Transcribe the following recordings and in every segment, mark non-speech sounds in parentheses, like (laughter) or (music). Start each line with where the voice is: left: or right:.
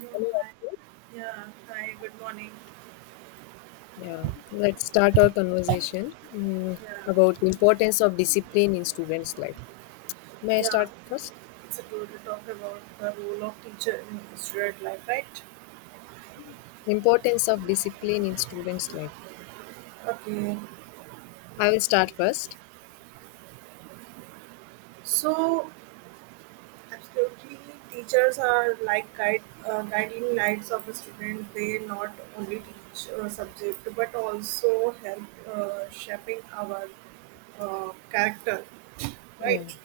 right: No, hi. Yeah, hi, good morning.
left: Yeah, let's start our conversation
right: Yeah,
left: about the importance of discipline in students' life. May I
right: yeah.
left: start first?
right: It's a tool to talk about the role of teacher in student life, right?
left: Importance of discipline in students' life.
right: Okay.
left: I will start first.
right: So, absolutely, teachers are like guide, guiding lights of a student. They not only teach a subject but also help shaping our character,
left: Yeah.
right: right?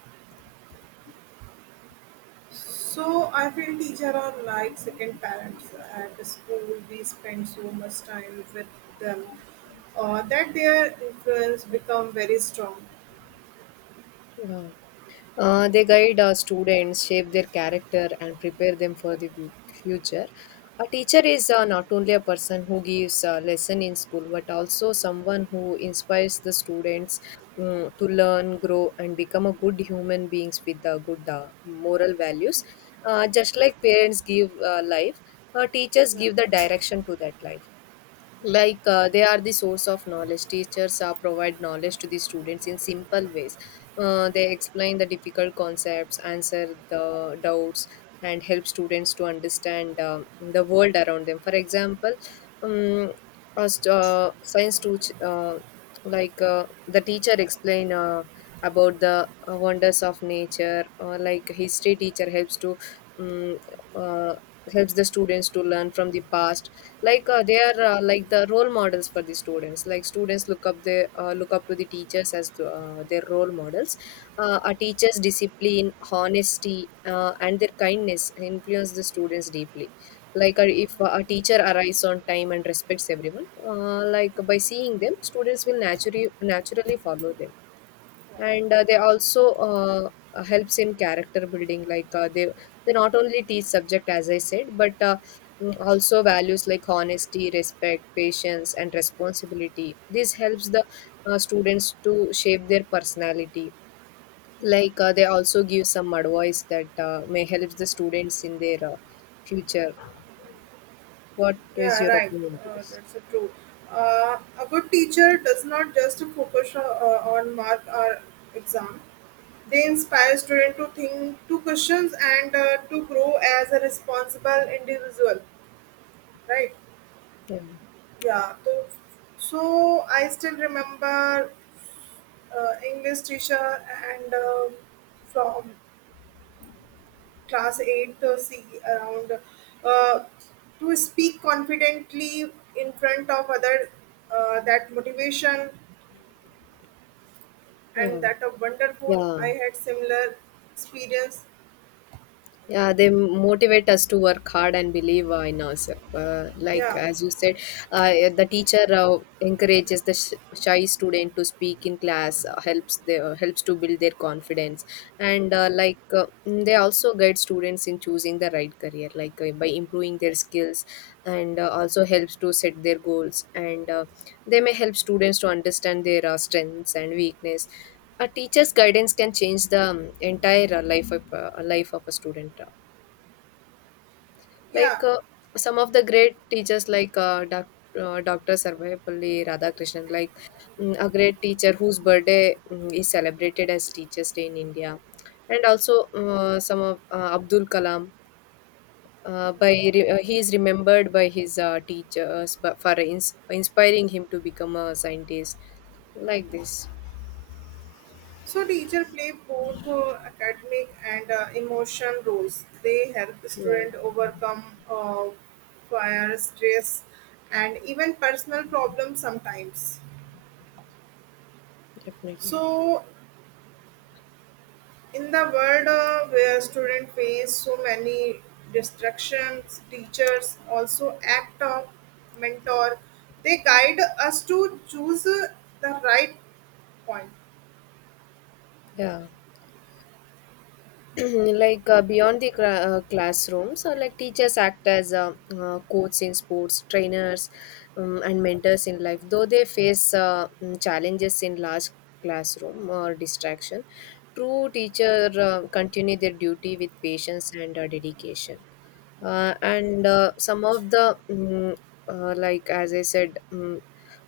right: So I feel teacher are like second parents at school. We spend so much time with them that their influence become very strong.
left: Yeah. They guide our students, shape their character, and prepare them for the future. A teacher is not only a person who gives a lesson in school, but also someone who inspires the students to learn, grow, and become a good human beings with good moral values. Just like parents give life, teachers
right: Yeah.
left: give the direction to that life. Like, they are the source of knowledge. Teachers provide knowledge to the students in simple ways. They explain the difficult concepts, answer the doubts, and help students to understand the world around them. For example, um, as science to uh, like the teacher explain about the wonders of nature, or like history teacher helps to um, uh, helps the students to learn from the past. Like, they are, like the role models for the students. Like, students look up the, look up to the teachers as their role models. A teacher's discipline, honesty, and their kindness influence the students deeply. Like, if a teacher arrives on time and respects everyone, like by seeing them, students will naturally follow them. And they also helps in character building. Like, they not only teach subject, as I said, but also values like honesty, respect, patience, and responsibility. This helps the students to shape their personality. Like, they also give some advice that may help the students in their future. What is
right: Yeah,
left: your
right: right.
left: opinion on this?
right: That's a true. A good teacher does not just focus on mark or exam. They inspire students to think, to questions, and to grow as a responsible individual. Right?
left: Yeah.
right: Yeah. So, I still remember English teacher and from class 8 to C around uh, to speak confidently in front of other that motivation and
left: Yeah.
right: that a wonderful
left: Yeah.
right: I had similar experience,
left: Yeah, they motivate us to work hard and believe in ourselves. Like,
right: yeah,
left: as you said, the teacher encourages the shy student to speak in class, helps the helps to build their confidence, and they also guide students in choosing the right career, like by improving their skills, and also helps to set their goals, and they may help students to understand their strengths and weakness. A teacher's guidance can change the entire life of a student.
right: yeah,
left: Like, some of the great teachers, like Dr. Sarvayapalli Radhakrishnan, like a great teacher whose birthday is celebrated as Teachers' Day in India, and also some of Abdul Kalam.
right: right.
left: He is remembered by his teachers for inspiring him to become a scientist like
right: Alright.
left: this.
right: So teacher play both academic and emotion roles, they help the
left: Yeah,
right: student overcome fire stress and even personal problems sometimes.
left: definitely.
right: So in the world where students face so many distractions, teachers also act of mentor. They guide us to choose the right point.
left: Yeah. (clears throat) Beyond the classrooms, like teachers act as coaches in sports, trainers, and mentors in life. Though they face challenges in large classroom or distraction, true teacher continue their duty with patience and dedication. And some of the mm, like, as I said, mm,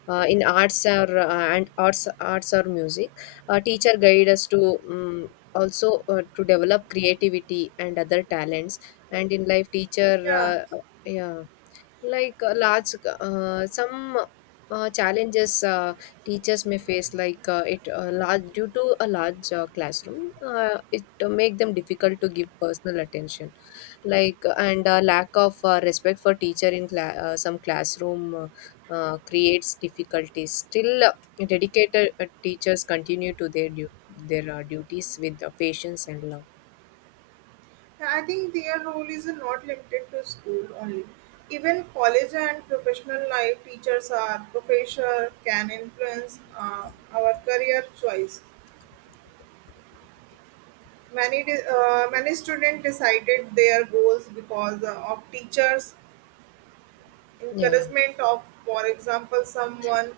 left: uh, in arts, or and arts arts or music, a teacher guide us to mm, also to develop creativity and other talents. And in life, teacher
right: Yeah,
left: yeah, like large, some challenges teachers may face, like it large due to a large classroom, it make them difficult to give personal attention, like, and lack of respect for teacher in some classroom creates difficulties. Still, dedicated teachers continue to their their duties with patience and love.
right: I think their role is not limited to school only. Even college and professional life, teachers are professor can influence our career choice. Many students decided their goals because of teachers
left: Yeah.
right: encouragement of, for example, someone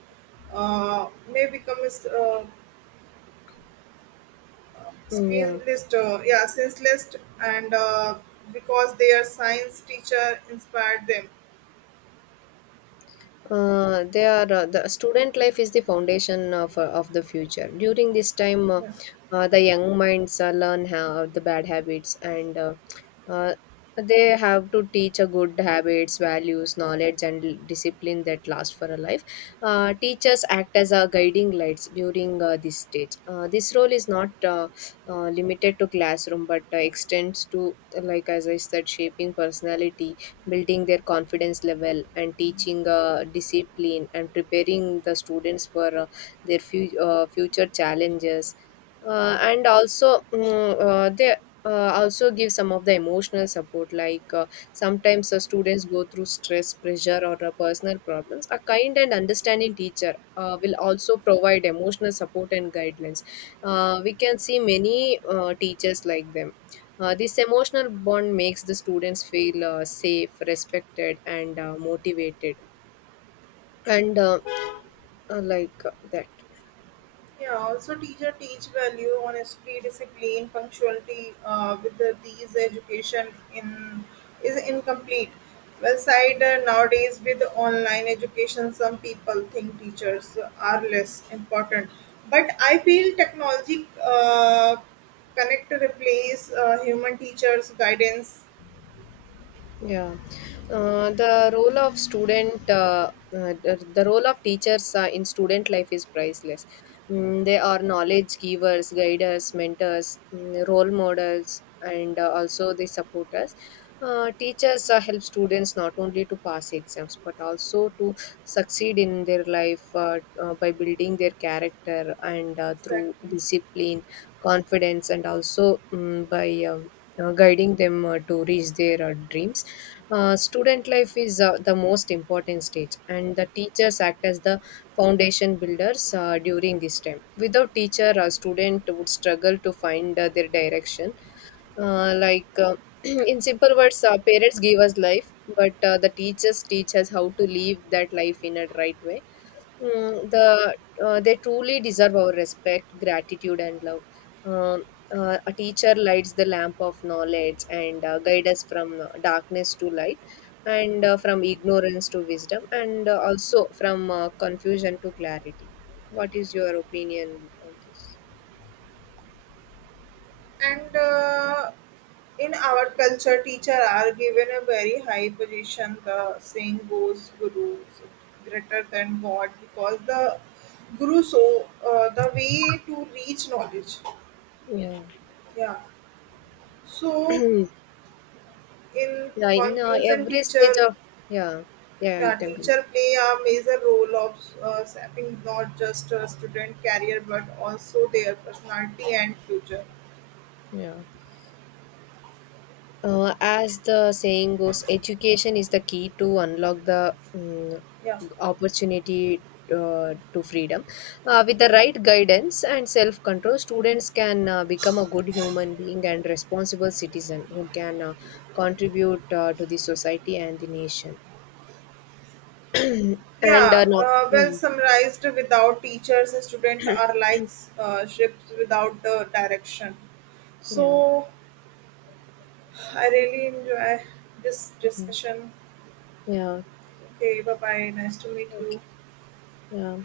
right: may become
left: Mm,
right: screen
left: yeah.
right: list, yeah, senseless, and because their science teacher inspired them.
left: The student life is the foundation of the future. During this time,
right: Yeah.
left: the young minds learn how the bad habits, and uh, they have to teach a good habits, values, knowledge, and discipline that last for a life. Teachers act as a guiding lights during this stage. This role is not limited to classroom, but extends to, like as I said, shaping personality, building their confidence level, and teaching discipline, and preparing the students for their future challenges. And also they also give some of the emotional support. Like, sometimes students go through stress, pressure, or personal problems. A kind and understanding teacher will also provide emotional support and guidelines. We can see many teachers like them. This emotional bond makes the students feel safe, respected, and motivated, and like that.
right: Yeah, also teacher teach value, honesty, discipline, punctuality. With the, these education in is incomplete. Well, side nowadays with online education, some people think teachers are less important. But I feel technology connect replace human teachers' guidance,
left: Yeah, the role of student, the role of teachers in student life is priceless. Mm, they are knowledge givers, guiders, mentors, role models, and also they support us. Teachers help students not only to pass exams but also to succeed in their life by building their character and through
right: exactly,
left: discipline, confidence, and also by guiding them to reach their dreams. Student life is the most important stage, and the teachers act as the foundation builders during this time. Without teacher, a student would struggle to find their direction. Uh, like uh, (clears throat) in simple words, parents give us life, but the teachers teach us how to live that life in a right way. Mm, they truly deserve our respect, gratitude, and love. Um, a teacher lights the lamp of knowledge, and guide us from darkness to light, and from ignorance to wisdom, and also from confusion to clarity. What is your opinion on this?
right: and. In our culture, teachers are given a very high position. The saying goes, "Guru is greater than God," because the guru so the way to reach knowledge.
left: Yeah,
right: Yeah.
left: (clears throat)
right: So,
left: yeah.
right: in
left: In
right: conclusion,
left: every stage
right: teacher
left: of, yeah, yeah, you
right: the
left: can.
right: teacher
left: Continue.
right: play a major role of shaping not just a student career but also their personality and future.
left: Yeah. As the saying goes, education is the key to unlock the
right: Yeah.
left: opportunity, to freedom. With the right guidance and self control, students can become a good human being and responsible citizen who can contribute to the society and the nation. (clears throat) And
right: Yeah,
left: no, yeah,
right: well summarized, without teachers, students
left: (clears throat)
right: are like ships without the direction.
left: yeah,
right: So I really enjoy this discussion.
left: yeah, yeah.
right: Okay, bye bye. Nice to meet you.
left: Okay, yeah.